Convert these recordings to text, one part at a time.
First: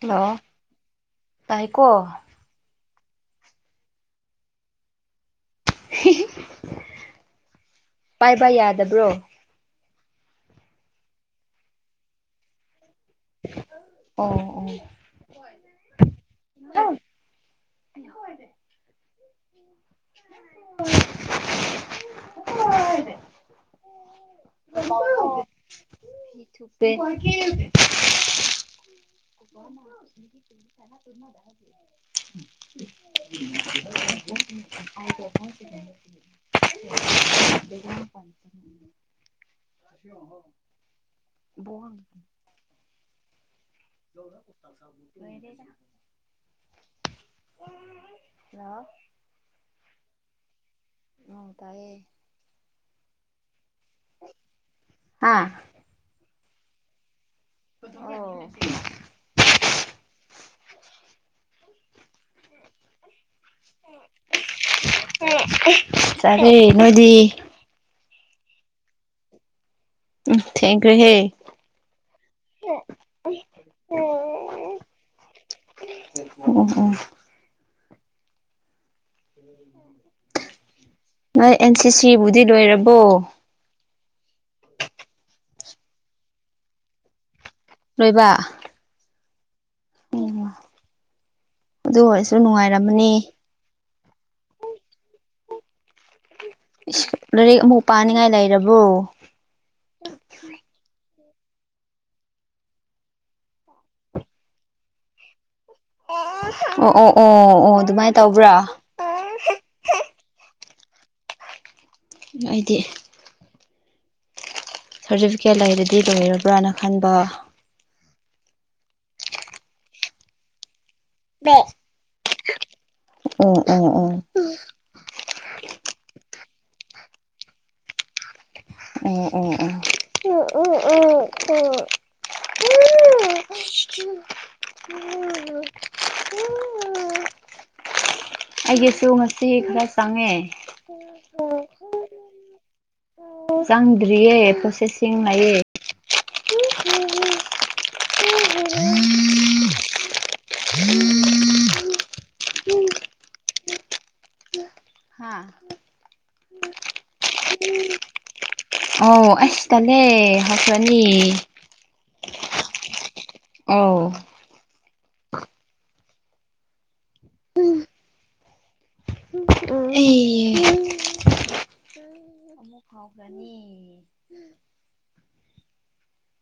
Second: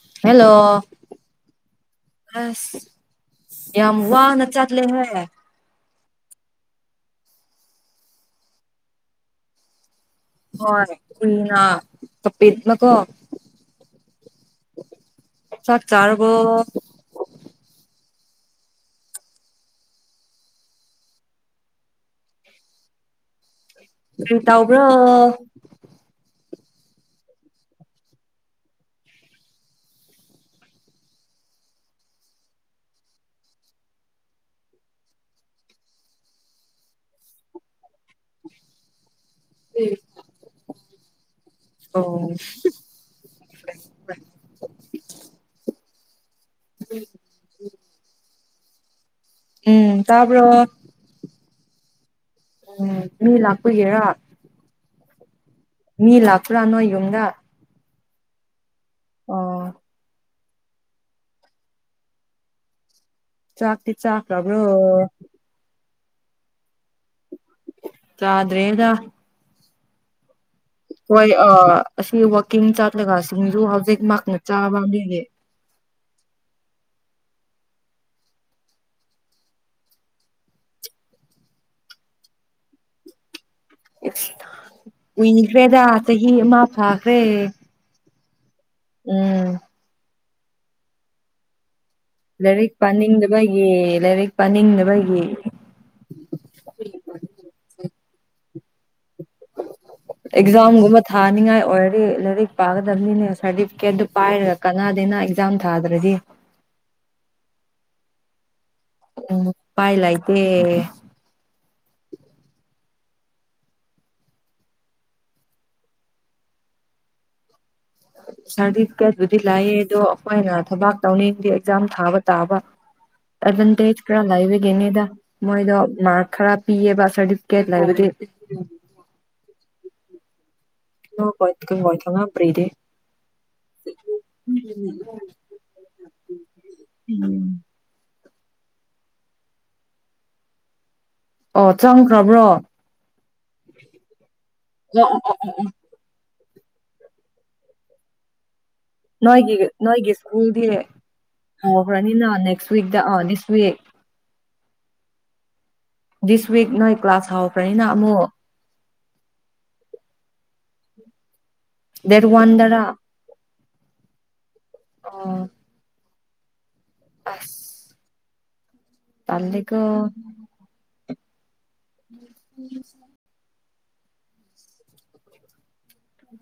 hello hello ꯇꯥꯏꯀꯣ ꯑꯁ ꯌꯥꯝ ꯋꯥꯅ ꯆꯠꯂꯦ ꯍꯦ ꯍꯤꯍꯤ ꯄꯥꯏꯕ ꯌꯥꯗꯕ꯭ꯔꯣ ꯍꯣꯏ ꯀꯨꯢꯅ ꯎꯝ [unintelligible] ꯆꯥꯛ ꯆꯥꯔꯕꯣ ꯎ [unintelligible] [unintelligible] ꯀꯔꯤꯇꯧꯕ꯭ꯔꯣ ꯊꯨꯞꯄꯦ [unintelligible] [unintelligible] ꯕꯣꯜ [unintelligible] ꯑ [unintelligible] ꯍꯜꯂꯣ ꯎꯝ ꯇꯥꯕ꯭ꯔꯣ ꯇꯥꯏꯌꯦ ꯎꯝ ꯃꯤꯂꯥꯛ ꯄꯨꯒꯤꯔ ꯍꯥ ꯃꯤ ꯂꯥꯛꯄ꯭ꯔꯥ ꯅꯣꯢ ꯌꯨꯝꯗ ꯑꯣ ꯑꯣ ꯆꯥꯛꯇꯤ ꯆꯥꯈ꯭ꯔꯕꯣ ꯆꯥꯔꯦ ꯅꯣꯏꯗꯤ ꯆꯥꯗ꯭ꯔꯤꯏꯗ ꯎꯝ ꯍꯣꯏ ꯊꯦꯡꯈ꯭ꯔꯦꯍꯦ ꯑꯥ ꯑꯁꯤ ꯋꯥꯛꯀꯤꯡ ꯆꯠꯂꯒꯁꯤꯡꯁꯨ ꯍꯧꯖꯤꯛ ꯃꯍꯥꯛꯅ ꯆꯥꯕ ꯃꯤꯒꯤ ꯑꯣ ꯑꯣ ꯅꯣꯏ ꯑꯦꯟ ꯁꯤ ꯁꯤꯕꯨꯗꯤ ꯂꯣꯏꯔꯕꯣ ꯀꯨꯏꯈ꯭ꯔꯦꯗ ꯆꯍꯤ ꯑꯃ ꯐꯥꯈ꯭ꯔꯦ ꯂꯣꯏꯕ ꯎꯝ ꯎꯝ ꯑꯗꯨ ꯑꯣꯏꯔꯁꯨ ꯂꯥꯏꯔꯤꯛ ꯅꯨꯡꯉꯥꯏꯔꯝꯃꯅꯤ ꯄꯥꯅꯤꯡꯗꯕꯒꯤ ꯂꯥꯏꯔꯤꯛ ꯄꯥꯅꯤꯡꯗꯕꯒꯤ ꯏꯁ ꯂꯥꯏꯔꯤꯛ ꯑꯃꯨꯛ ꯄꯥꯅꯤꯡꯉꯥꯏ ꯂꯩꯔꯕꯣ ꯑꯦꯛꯖꯝꯒꯨꯝꯕ ꯊꯥꯅꯤꯡꯉꯥꯏ ꯑꯣꯏꯔꯗꯤ ꯂꯥꯏꯔꯤꯛ ꯄꯥꯒꯗꯕꯅꯤꯅꯦ ꯁꯥꯔꯇꯤꯐꯤꯀꯦꯠꯇꯨ ꯄꯥꯏꯔꯒ ꯀꯅꯥꯗꯦꯅ ꯑꯦꯛꯖꯥꯝ ꯊꯥꯗ꯭ꯔꯗꯤ ꯑꯣ ꯑꯣ ꯑꯣ ꯑꯣ ꯑꯗꯨꯃꯥꯏꯅ ꯇꯧꯕ꯭ꯔꯥ ꯎꯝ ꯑꯩꯗꯤ ꯎꯄꯥꯏ ꯂꯩꯇꯦ ꯑꯩꯗꯤ ꯁꯥꯔꯇꯤꯐꯤꯀꯦꯠ ꯂꯩꯔꯗꯤ ꯂꯣꯏꯔꯕ꯭ꯔꯅ ꯈꯟꯕ ꯁꯥꯔꯗꯤꯐꯤꯀꯦꯠꯕꯨꯗꯤ ꯂꯥꯛꯑꯦ ꯑꯗꯣ ꯑꯈꯣꯏꯅ ꯊꯕꯛ ꯇꯧꯅꯤꯡꯗꯤ ꯑꯦꯛꯖꯥꯝ ꯊꯥꯕ ꯇꯥꯕ ꯑꯣ ꯑꯣ ꯑꯦꯠꯕꯟꯇꯦꯖ ꯈꯥꯔ ꯂꯥꯏꯕꯒꯤꯅꯤꯗ ꯃꯣꯏꯗꯣ ꯃꯥꯛ ꯈꯥꯔ ꯄꯤꯌꯦꯕ ꯁꯔꯇꯤꯐꯤꯀꯦꯠ ꯂꯩꯥꯔꯗꯤ ꯎꯝ ꯎꯝ ꯎ ꯎ ꯎ ꯎ ꯎ [unintelligible] ꯎꯝ ꯑꯩꯒꯤꯁꯨ ꯉꯁꯤ ꯈꯥꯔ ꯆꯪꯉꯦ ꯑꯣ ꯆꯪꯈ꯭ꯔꯕ꯭ꯔꯣ ꯆꯪꯗ꯭ꯔꯤꯌꯦ ꯄ꯭ꯔꯣꯁꯦꯁꯤꯡ ꯂꯩꯌꯦ ꯅꯣꯏꯒꯤꯒ ꯅꯣꯏꯒꯤ ꯁ꯭ꯀꯨꯜꯗꯤ ꯍꯧꯈ꯭ꯔꯥꯅꯤꯅ ꯅꯦꯛꯁ ꯋꯤꯛ ꯗ ꯑꯥ ꯅꯦꯛꯁꯋꯤꯛ ꯍꯥ ꯗꯤꯁ ꯋꯤꯛ ꯅꯣꯏ ꯀ꯭ꯂꯥꯁ ꯍꯧꯈ꯭ꯔꯦꯅ ꯑꯃꯨꯛ ꯑꯣ ꯑꯁ ꯇꯜꯂꯦ ꯍꯧꯈ꯭ꯔꯅꯤ ꯗꯦꯠ ꯋꯥꯟꯗꯔ ꯑꯧ ꯑꯥ ꯑꯁ ꯇꯜꯂꯦꯀꯣ ꯑꯩ ꯑꯃꯨꯛ [inaudible] ꯍꯧꯈ꯭ꯔꯅꯤ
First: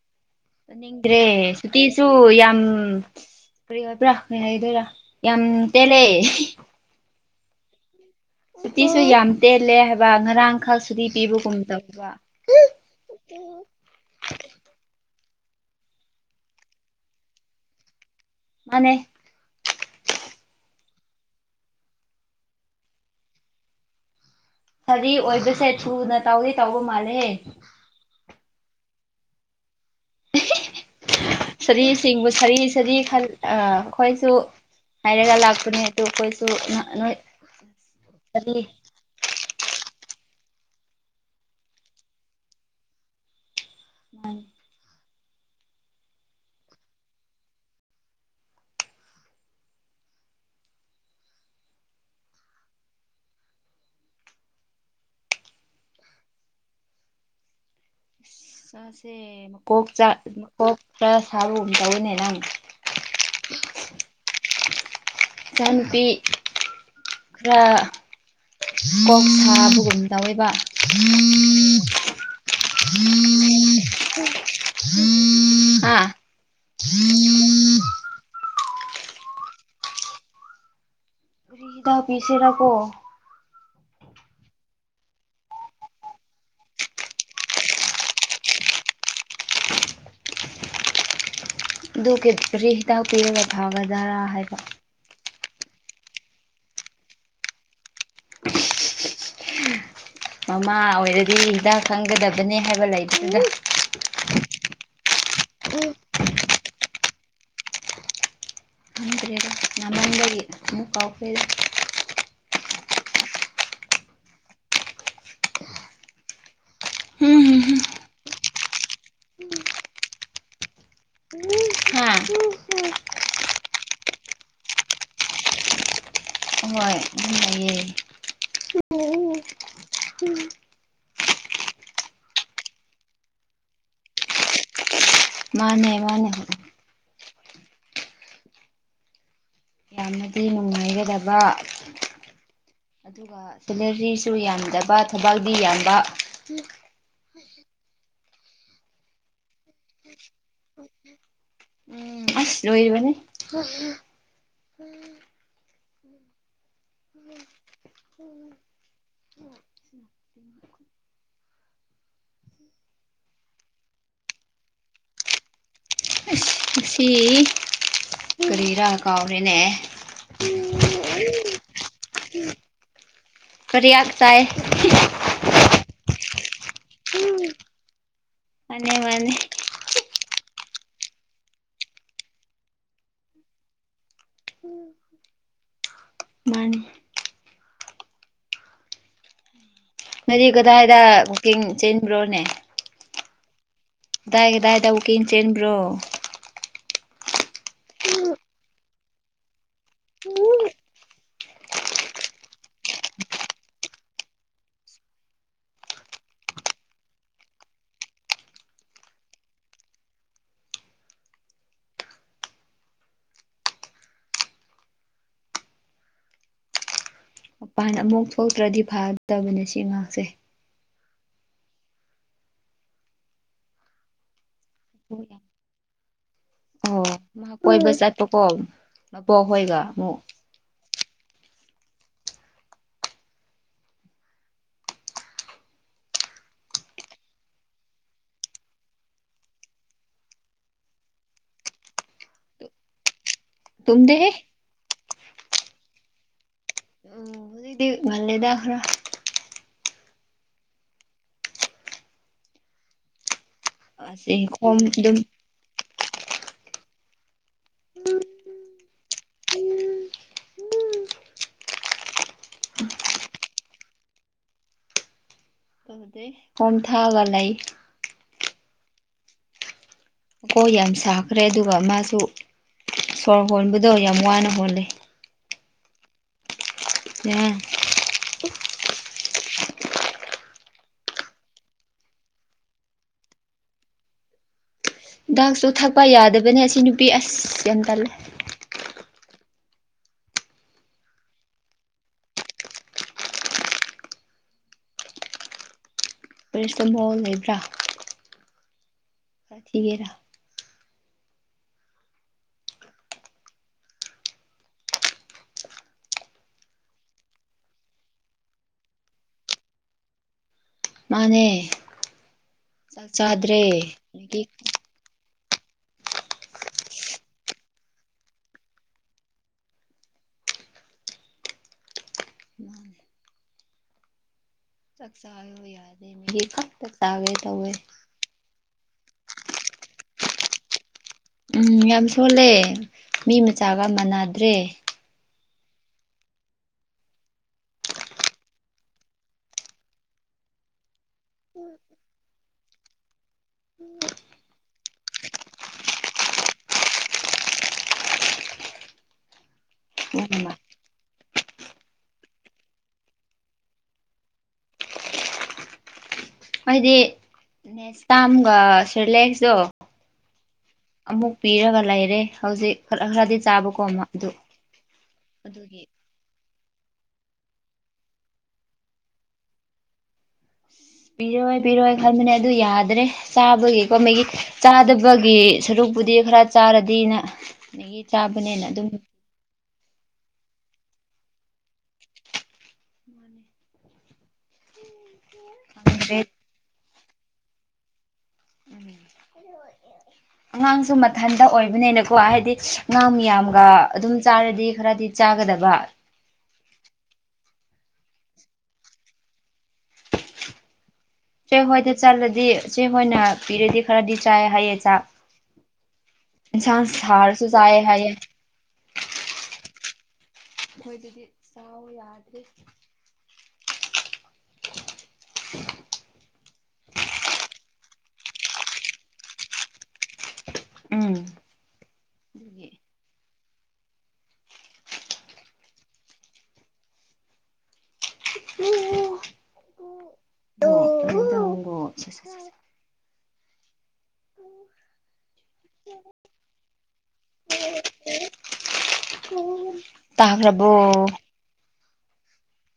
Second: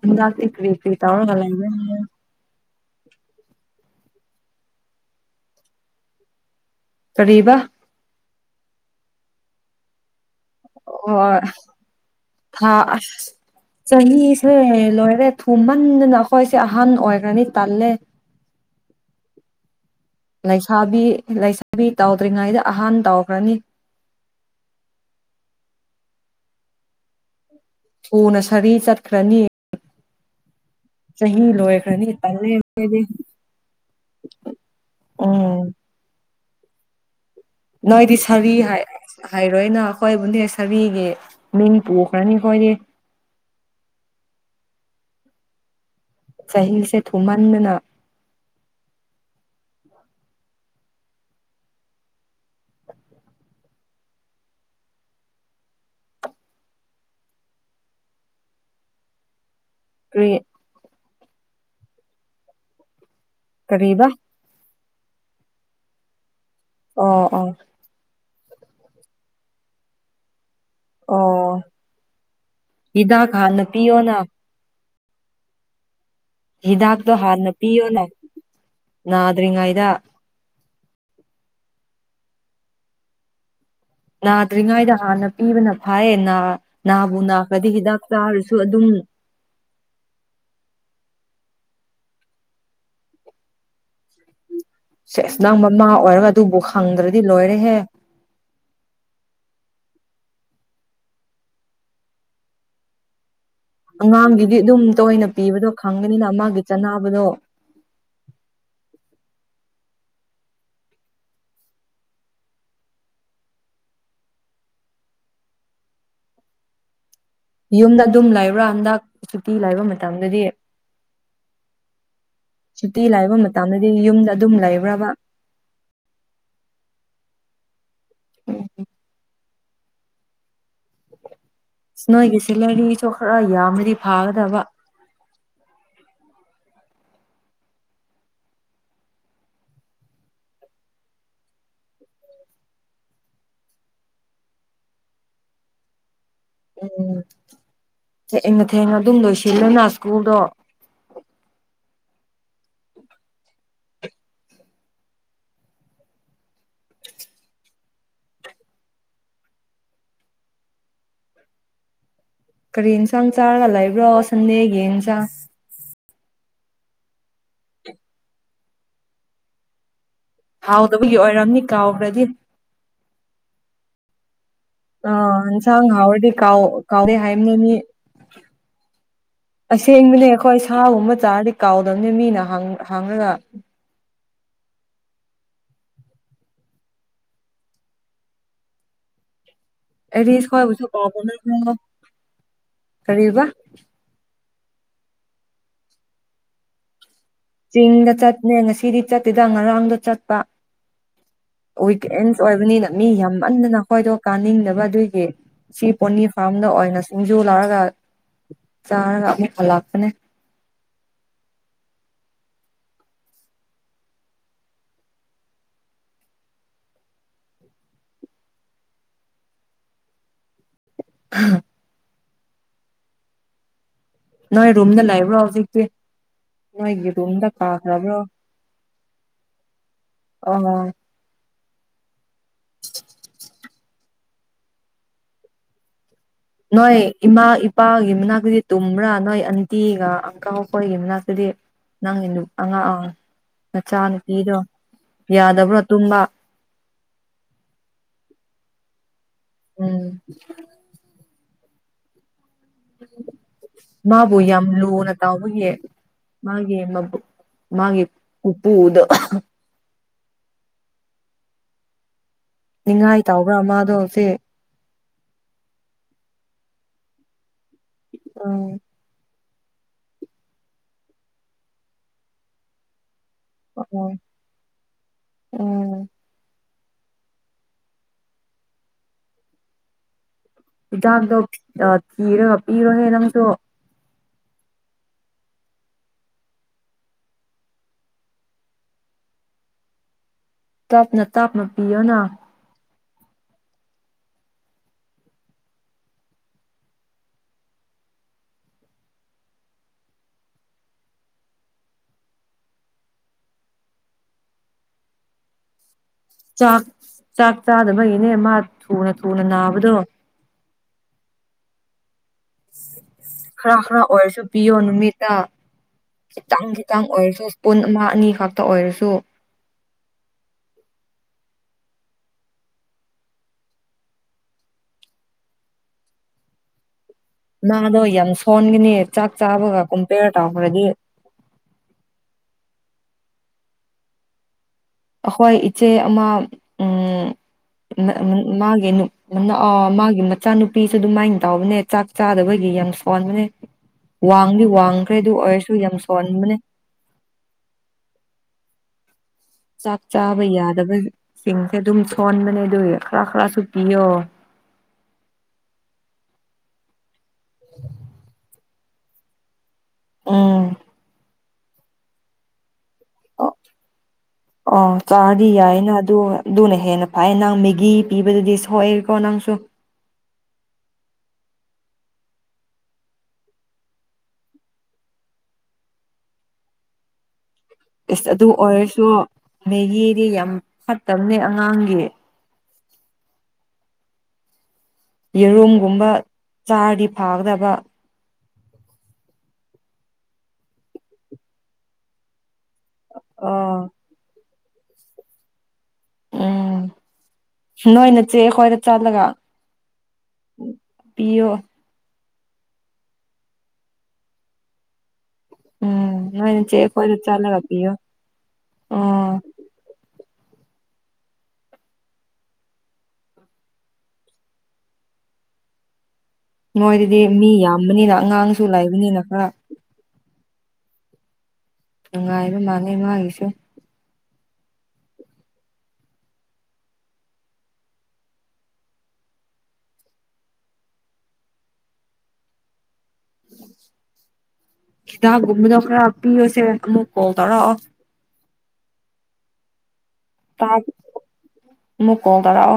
ꯃꯤꯂꯛꯇꯦ ꯀꯔꯤ ꯀꯔꯤ ꯅꯤꯡꯗ꯭ꯔꯦ ꯇꯧꯔꯒ ꯂꯩꯕ꯭ꯔꯅꯦ ꯁꯨꯇꯤꯁꯨ ꯌꯥꯝ ꯎꯝ ꯀꯔꯤ ꯍꯥꯏꯕ꯭ꯔꯥ ꯀꯔꯤ ꯍꯥꯏꯗꯣꯏꯔ ꯌꯥꯝ ꯇꯦꯜꯂꯦ ꯀꯔꯤꯕ ꯎꯇꯤꯁꯨ ꯌꯥꯝ ꯇꯦꯜꯂꯦ ꯍꯥꯏꯕ ꯉꯔꯥꯡ ꯑꯣ ꯊꯥ ꯑꯁ ꯆꯍꯤꯁꯦ ꯂꯣꯏꯔꯦ ꯊꯨꯝꯃꯟꯗꯅ ꯑꯈꯣꯏꯁꯦ ꯑꯍꯟ ꯑꯣꯏꯈ꯭ꯔꯅꯤ ꯇꯜꯂꯦ ꯃꯥꯟꯅꯦ ꯂꯩꯁꯥꯕꯤ ꯂꯩꯁꯥꯕꯤ ꯇꯧꯗ꯭ꯔꯤꯉꯩꯗ ꯑꯍꯥꯟ ꯇꯧꯈ꯭ꯔꯅꯤ ꯐꯥꯗꯤ ꯑꯣꯏꯕꯁꯦ ꯊꯨꯅ ꯇꯧꯗꯤ ꯇꯧꯕ ꯃꯥꯜꯂꯦꯍꯦ ꯎꯅꯁꯥꯔꯤ ꯆꯠꯈ꯭ꯔꯅꯤ ꯆꯍꯤ ꯁꯔꯤ ꯂꯣꯏꯈ꯭ꯔꯅꯤ ꯁꯤꯡꯕꯨ ꯇꯜꯂꯦ ꯁꯔꯤ ꯁꯔꯤ ꯅꯣꯏꯗꯤ ꯈꯟ ꯑꯥ ꯑꯈꯣꯏꯁꯨ ꯍꯥꯏꯔꯒ ꯎꯝ ꯂꯥꯛꯄꯅꯦ ꯇꯨ ꯈꯣꯏꯁꯨ ꯅꯣꯏ ꯅꯣꯏꯗꯤ ꯁꯥꯔꯤ ꯀꯔꯤ ꯍꯥꯏ ꯍꯥꯏꯔꯣꯏꯅ ꯑꯈꯣꯏꯕꯨꯅꯦ ꯁꯥꯔꯤꯒꯤ ꯃꯤꯡ ꯄꯨꯈ꯭ꯔꯅꯤ ꯈꯣꯏꯗꯤ ꯎꯝ ꯆꯍꯤꯁꯦ ꯊꯨꯃꯟꯗꯅ ꯏꯆꯥꯁꯦ ꯃꯀꯣꯛ ꯆꯥ ꯀꯔꯤ ꯃꯀꯣꯛꯇ ꯁꯥꯕꯒꯨꯝ ꯇꯧꯕꯅꯤ ꯅꯪ ꯀꯔꯤꯕ ꯏꯆꯥꯅꯨꯄꯤ ꯑꯣ ꯑꯣ ꯈꯔ ꯀꯣꯛ ꯁꯥꯕꯒꯨꯝ ꯇꯧꯋꯦꯕ ꯑꯣ ꯍꯤꯗꯥꯛ ꯍꯥꯟꯅ ꯄꯤꯌꯣꯅ ꯍꯥ ꯍꯤꯗꯥꯛꯇꯣ ꯍꯥꯥꯟꯅ ꯄꯤꯌꯣꯅꯦ ꯅꯥꯗ꯭ꯔꯤꯉꯩꯗ ꯀꯔꯤ ꯍꯤꯗꯥꯛ ꯄꯤꯁꯦꯔꯀꯣ ꯅꯥꯗ꯭ꯔꯤꯉꯩꯗ ꯍꯥꯟꯅ ꯄꯤꯕꯅ ꯐꯥꯏꯌꯦ ꯅꯥ ꯅꯥꯕꯨ ꯅꯥꯈ꯭ꯔꯗꯤ ꯍꯤꯗꯥꯛ ꯆꯥꯔꯁꯨ ꯑꯗꯨꯝ [inaudible] ꯑꯗꯨꯒꯤ ꯀꯔꯤ ꯍꯤꯗꯥꯛ ꯄꯤꯔꯒ ꯐꯒꯗꯔ ꯍꯥꯏꯕ ꯑꯁ ꯅꯪ ꯃꯃꯥ ꯑꯣꯏꯔꯒ ꯑꯗꯨꯕꯨ ꯈꯪꯗ꯭ꯔꯗꯤ ꯂꯣꯏꯔꯦꯍꯦ ꯃꯃꯥ ꯑꯣꯏꯔꯗꯤ ꯍꯤꯗꯥꯛ ꯈꯪꯒꯗꯕꯅꯦ ꯍꯥꯏꯕ ꯂꯩꯇꯦꯗ ꯑꯉꯥꯡꯒꯤꯗꯤ ꯗꯨꯝ ꯇꯣꯏꯅ ꯄꯤꯕꯗꯣ ꯈꯪꯒꯅꯤꯅ ꯃꯥꯒꯤ ꯆꯥꯟꯅꯕꯗꯣ ꯈꯪꯗ꯭ꯔꯦꯗ ꯌꯥꯝꯃꯟꯕꯩ ꯑꯃꯨꯛ ꯀꯥꯎꯈ꯭ꯔꯦꯗ ꯍꯝ ꯌꯨꯝꯗ ꯑꯗꯨꯝ ꯂꯩꯕ꯭ꯔꯥ ꯍꯟꯗꯛ ꯁꯨꯇꯤ ꯂꯩꯕ ꯃꯇꯝꯗꯗꯤ ꯍꯥ ꯌꯥꯝꯅꯗꯤ ꯌꯨꯝꯗ ꯑꯗꯨꯝ ꯂꯩꯕ꯭ꯔꯕꯥ ꯍꯣꯏ ꯑꯗꯨꯝ ꯂꯩꯑꯦ ꯅꯣꯏꯒꯤꯁꯤ ꯂꯔꯤꯁꯨ ꯈꯔ ꯌꯥꯝꯕꯗꯤ ꯐꯥꯒꯗꯕ ꯃꯥꯟꯅꯦ ꯃꯥꯟꯅꯦ ꯌꯥꯝꯅꯗꯤ ꯅꯨꯡꯉꯥꯏꯒꯗꯕ ꯑꯗꯨꯒ ꯁꯦꯂꯔꯤꯁꯨ ꯌꯥꯝꯗꯕ ꯊꯕꯛꯗꯤ ꯌꯥꯝꯕ ꯎꯝ ꯊꯦꯡꯅ ꯊꯦꯡꯅ ꯑꯗꯨꯝ ꯂꯣꯏꯁꯤꯜꯂꯅ ꯁ꯭ꯀꯨꯜꯗꯣ [inaudible] ꯑꯁ ꯂꯣꯏꯔꯤꯕꯅꯦ ꯀꯔꯤ ꯏꯟꯁꯥꯡ ꯆꯥꯔꯒ ꯂꯩꯕ꯭ꯔꯣ ꯁꯟꯗꯦꯒꯤ ꯏꯟꯁꯥꯡ ꯉꯁꯤ ꯀꯔꯤꯔꯥ ꯀꯥꯎꯔꯦꯅꯦ ꯍꯥꯎꯗꯕꯒꯤ ꯑꯣꯏꯔꯝꯅꯤ ꯀꯥꯎꯒ꯭ꯔꯗꯤ ꯀꯔꯤ ꯌꯥꯠꯆꯥꯏ ꯑꯦ ꯑꯥ ꯏꯟꯁꯥꯡ ꯍꯥꯎꯔꯗꯤ ꯀꯥꯎ ꯀꯥꯎꯔꯦ ꯍꯥꯏꯝꯅꯦꯃꯤ ꯃꯥꯟꯅꯦ ꯃꯥꯟꯅꯦ ꯁꯦꯡꯕꯅꯦ ꯑꯈꯣꯏ ꯁꯥꯒꯨꯝꯕ ꯆꯥꯔꯗꯤ ꯀꯥꯎꯗꯕꯅꯦ ꯃꯤꯅ ꯍꯪ ꯍꯪꯔꯒ ꯃꯥꯅꯤ ꯅꯪꯗꯤ ꯑꯦꯔꯤꯁ ꯈꯣꯏꯕꯨꯁꯨ ꯀꯗꯥꯏꯗ ꯀꯥꯎꯕꯅꯦ ꯋꯥꯛꯀꯤꯡ ꯆꯦꯟꯕ꯭ꯔꯣꯅꯦ ꯀꯔꯤꯕ ꯇꯥꯏ ꯇꯥꯏ ꯋꯥꯛꯀꯤꯡ ꯆꯦꯟꯕ꯭ꯔꯣ ꯆꯤꯡꯗ ꯆꯠꯅꯦ ꯉꯁꯤꯗꯤ ꯆꯠꯇꯦꯗ ꯉꯔꯥꯡꯗ ꯆꯠꯄ ꯑꯣꯏꯗꯦꯟꯁ ꯑꯣꯏꯕꯅꯤꯅ ꯃꯤ ꯌꯥꯝꯃꯟꯗ ꯑꯈꯣꯏꯗꯣ ꯀꯥꯅꯤꯡꯗꯕ ꯑꯗꯨꯒꯤ ꯁꯤ ꯄꯣꯅꯤ ꯐꯥꯔꯝꯗ ꯑꯣꯏꯅ ꯁꯤꯡꯖꯨ ꯂꯧꯔꯒ ꯆꯥꯔꯒ ꯑꯃꯨꯛ ꯍꯂꯛꯄꯅꯦ [inaudible] ꯃꯄꯥꯟ ꯑꯃꯨꯛ ꯊꯣꯛꯇ꯭ꯔꯗꯤ ꯐꯒꯗꯕꯅꯦ ꯁꯤ ꯑꯉꯥꯡꯁꯦ ꯍꯥ ꯅꯣꯏ ꯔꯨꯝꯗ ꯂꯩꯕ꯭ꯔꯣ ꯍꯧꯖꯤꯛꯇꯤ ꯑꯣ ꯅꯣꯏꯒꯤ ꯔꯨꯝꯗ ꯃꯥ ꯀꯣꯏꯕ ꯀꯥꯈ꯭ꯔꯕ꯭ꯔꯣ ꯆꯠꯄꯀꯣ ꯃꯕꯣꯛ ꯍꯣꯏꯒ ꯑꯃꯨꯛ ꯑꯣ ꯅꯣꯏ ꯏꯃꯥ ꯏꯄꯥꯒꯤ ꯃꯅꯥꯛꯇꯗꯤ ꯇꯨꯝꯕ꯭ꯔꯥ ꯅꯣꯏ ꯑꯟꯇꯤꯒ ꯑꯪꯀꯜ ꯃꯈꯣꯏꯒꯤ ꯃꯅꯥꯛꯇꯗꯤ ꯅꯪꯒꯤ ꯅꯨ ꯑꯉꯥꯡ ꯑꯥ ꯅꯆꯥ ꯇꯨꯝꯗꯦꯍꯦ ꯅꯨꯨꯄꯤꯗꯣ ꯌꯥꯗꯕ꯭ꯔꯣ ꯇꯨꯝꯕ ꯎꯝ ꯍꯧꯖꯤꯛꯇꯤ ꯉꯜꯂꯦꯗ ꯈꯥꯔ ꯎꯝ ꯑꯁꯤ ꯃꯥꯕꯨ ꯌꯥꯝ ꯈꯣꯝ ꯂꯨꯅ ꯑꯗꯨꯝ ꯇꯧꯕꯒꯤ ꯃꯥꯒꯤ ꯃꯕꯨꯛ ꯃꯥꯒꯤ ꯄꯨꯄꯨꯗꯣ ꯅꯤꯡꯉꯥꯏ ꯇꯥꯎꯕ꯭ꯔꯥ ꯃꯥꯗꯣ ꯍꯧꯖꯤꯛ ꯇꯧꯗꯦ ꯈꯣꯝ ꯊꯛꯑꯒ ꯂꯩ ꯎꯝ ꯀꯣꯛ ꯌꯥꯝ ꯁꯥꯈ꯭ꯔꯦ ꯑꯗꯨꯒ ꯃꯥꯁꯨ ꯁꯣꯔ ꯍꯣꯟꯕꯗꯣ ꯎꯝ ꯌꯥꯝ ꯋꯥꯅ ꯍꯣꯜꯂꯦ ꯎꯝ [unintelligible] ꯌꯥꯏ ꯍꯤꯗꯥꯛꯇꯣ ꯑꯥ ꯊꯤꯔꯒ ꯄꯤꯔꯣꯅꯦ ꯅꯪꯁꯨ ꯍꯤꯗꯥꯛꯁꯨ ꯊꯛꯄ ꯌꯥꯗꯕꯅꯦ ꯑꯁꯤ ꯅꯨꯄꯤ ꯑꯁ ꯌꯥꯝ ꯇꯜꯂꯦ ꯇꯞꯅ ꯇꯞꯅ ꯄꯤꯌꯣꯅ ꯄꯔꯤꯁꯇ ꯕꯣꯜ ꯂꯩꯕ꯭ꯔꯥ ꯆꯥꯛ ꯊꯤꯒꯦꯔꯥ ꯆꯥꯛ ꯆꯥꯛ ꯆꯥꯗꯕꯒꯤꯅꯦ ꯃꯥ ꯊꯨꯅ ꯊꯨꯅ ꯅꯥꯕꯗꯣ ꯃꯥꯅꯦ ꯆꯥꯛ ꯆꯥꯗ꯭ꯔꯦ ꯈꯔ ꯈꯔ ꯑꯣꯏꯔꯁꯨ ꯃꯦꯒꯤ ꯄꯤꯌꯣ ꯅꯨꯃꯤꯠꯇ ꯈꯤꯇꯪ ꯈꯤꯇꯪ ꯑꯣꯏꯔꯁꯨ ꯏꯁꯄꯨꯟ ꯑꯃ ꯑꯅꯤ ꯈꯛꯇ ꯑꯣꯏꯔꯁꯨ [inaudible] ꯃꯥꯅꯦ ꯆꯥꯛ ꯆꯥꯎ ꯌꯥꯗꯦ ꯃꯦꯒꯤ ꯈꯛꯇ ꯆꯥꯒꯦ ꯇꯧꯋꯦ ꯃꯥꯗꯣ ꯌꯥꯝ ꯁꯣꯟꯒꯅꯤ ꯆꯥꯛ ꯆꯥꯕꯒ ꯀꯨꯝꯄꯦꯌꯔ ꯇꯧꯈ꯭ꯔꯗꯤ ꯎꯝ ꯌꯥꯝ ꯁꯣꯜꯂꯦ ꯃꯤ ꯃꯆꯥꯒ ꯃꯥꯟꯅꯗ꯭ꯔꯦ ꯑꯈꯣꯏ ꯏꯆꯦ ꯑꯃ ꯎꯝ [unintelligible] ꯃꯥꯒꯤ ꯑꯣ ꯃꯥꯒꯤ ꯃꯆꯥꯅꯨꯄꯤꯁꯨ ꯑꯗꯨꯃꯥꯏꯅ ꯇꯧꯕꯕꯅꯦ ꯆꯥꯛ ꯆꯥꯗꯕꯒꯤ ꯌꯥꯝ ꯁꯣꯟꯕꯅꯦ ꯋꯥꯡꯗꯤ ꯋꯥꯡꯈ꯭ꯔꯦ ꯑꯗꯨ ꯑꯣꯏꯔꯁꯨ ꯌꯥꯝ ꯁꯣꯟꯕꯅꯦ [inaudible] ꯆꯥꯛ ꯆꯥꯕ ꯌꯥꯗꯕ ꯁꯤꯡꯁꯦ ꯑꯗꯨꯝ ꯁꯣꯟꯕꯅꯦ ꯑꯗꯨꯒꯤ ꯈꯔ ꯈꯔꯁꯨ ꯄꯤꯌꯣ [inaudible] ꯍꯥꯏꯗꯤ ꯅꯦꯛꯁꯄꯥꯝꯒ ꯁꯦꯔꯤꯂꯦꯛꯁꯇꯣ ꯎꯝ ꯑꯃꯨꯛ ꯄꯤꯔꯒ ꯂꯩꯔꯦ ꯍꯧꯖꯤꯛ ꯈꯔ ꯈꯔꯗꯤ ꯑꯣ ꯆꯥꯕ ꯀꯣꯝꯃ ꯑꯗꯨ ꯑꯣ ꯆꯥꯔꯗꯤ ꯑꯗꯨꯒꯤ ꯌꯥꯏꯅ ꯑꯗꯨ ꯑꯗꯨꯅ ꯍꯦꯟꯅ ꯍꯥꯏ ꯅꯪ ꯃꯦꯒꯤ ꯄꯤꯕꯗꯨꯗꯤ ꯁꯣꯏꯑꯦꯀꯣ ꯅꯪꯁꯨ ꯄꯤꯔꯣꯏ ꯄꯤꯔꯣꯏ ꯈꯟꯕꯅꯦ ꯑꯗꯨ ꯌꯥꯗ꯭ꯔꯦ ꯆꯥꯕꯒꯤꯀꯣ ꯃꯒꯤ ꯆꯥꯗꯕꯒꯤ ꯁꯔꯨꯛ ꯕꯨꯗꯤ ꯈꯔ ꯆꯥꯔꯗꯤꯅ ꯃꯦꯒꯤ ꯏꯁ ꯑꯗꯨ ꯆꯥꯕꯅꯦꯅ ꯑꯗꯨꯝ ꯑꯣꯏꯔꯁꯨ ꯃꯦꯒꯤꯗꯤ ꯌꯥꯝ ꯐꯠꯇꯕꯅꯦ ꯑꯉꯥꯡꯒꯤ ꯌꯦꯔꯨꯝꯒꯨꯝꯕ ꯈꯪꯗ꯭ꯔꯦ ꯆꯥꯔꯗꯤ ꯐꯒꯗꯕ ꯎꯝ ꯑꯉꯥꯡꯁꯨ ꯃꯊꯟꯇ ꯑꯣꯏꯕꯅꯤꯅꯀꯣ ꯍꯥꯏꯗꯤ ꯉꯥꯡ ꯃꯌꯥꯝꯒ ꯑꯥ ꯑꯗꯨꯝ ꯆꯥꯔꯗꯤ ꯈꯔꯗꯤ ꯆꯥꯒꯗꯕ ꯎꯝ ꯅꯣꯏꯅ ꯆꯦ ꯈꯣꯏꯗ ꯆꯠꯂꯒ ꯄꯤꯌꯣ ꯆꯦ ꯍꯣꯏꯗ ꯆꯠꯂ ꯗꯤ ꯆꯦꯈꯣꯏꯅ ꯄꯤꯔꯗꯤ ꯈꯔꯗꯤ ꯆꯥꯏ ꯍꯥꯏꯌꯦ ꯆꯥꯛ ꯎꯝ ꯅꯣꯏ ꯅꯆꯦ ꯏꯟꯁꯥꯟ ꯑꯩꯈꯣꯏꯗ ꯁꯔꯁꯨ ꯆꯠꯂꯒ ꯆꯥꯏꯌꯦ ꯄꯤꯌꯣ ꯍꯥꯏꯌꯦ ꯑꯣ ꯑꯩꯈꯣꯏꯗꯨꯗꯤ ꯆꯥꯎ ꯌꯥꯗ꯭ꯔꯦ [inaudible] ꯅꯣꯏꯗꯗꯤ ꯃꯤ ꯌꯥꯝꯕꯅꯤꯅ ꯑꯉꯥꯡꯁꯨ ꯂꯩꯕꯅꯤꯅ ꯈꯔ ꯎꯝ ꯅꯨꯡꯉꯥꯏꯕ ꯑꯗꯨꯒꯤ ꯃꯥꯅꯦ ꯃꯥꯒꯤꯁꯨ [unintelligible] ꯈꯤꯗꯥꯛꯒꯨꯝꯕꯗ ꯈꯔ ꯄꯤꯔꯁꯦ ꯑꯃꯨꯛ ꯀꯣꯜ ꯇꯧꯔꯛꯑꯣ ꯇꯥꯈ꯭ꯔꯕꯣ ꯇꯥ ꯑꯃꯨꯛ ꯀꯣꯜ ꯇꯧꯔꯛꯑꯣ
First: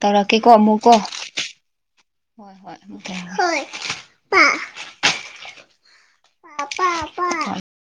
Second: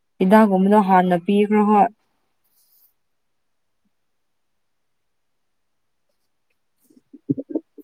ꯇꯧꯔꯛꯀꯦꯀꯣ ꯍꯤꯗꯥꯛꯒꯨꯝꯕꯗꯣ ꯑꯃꯨꯛꯀꯣ ꯍꯥꯟꯅ ꯄꯤꯈ꯭ꯔꯣ ꯍꯣꯏ ꯍꯣꯏ ꯍꯣꯏ ꯑꯃ ꯃꯨꯛ ꯄꯥ ꯄꯥ ꯄꯥ ꯄꯥ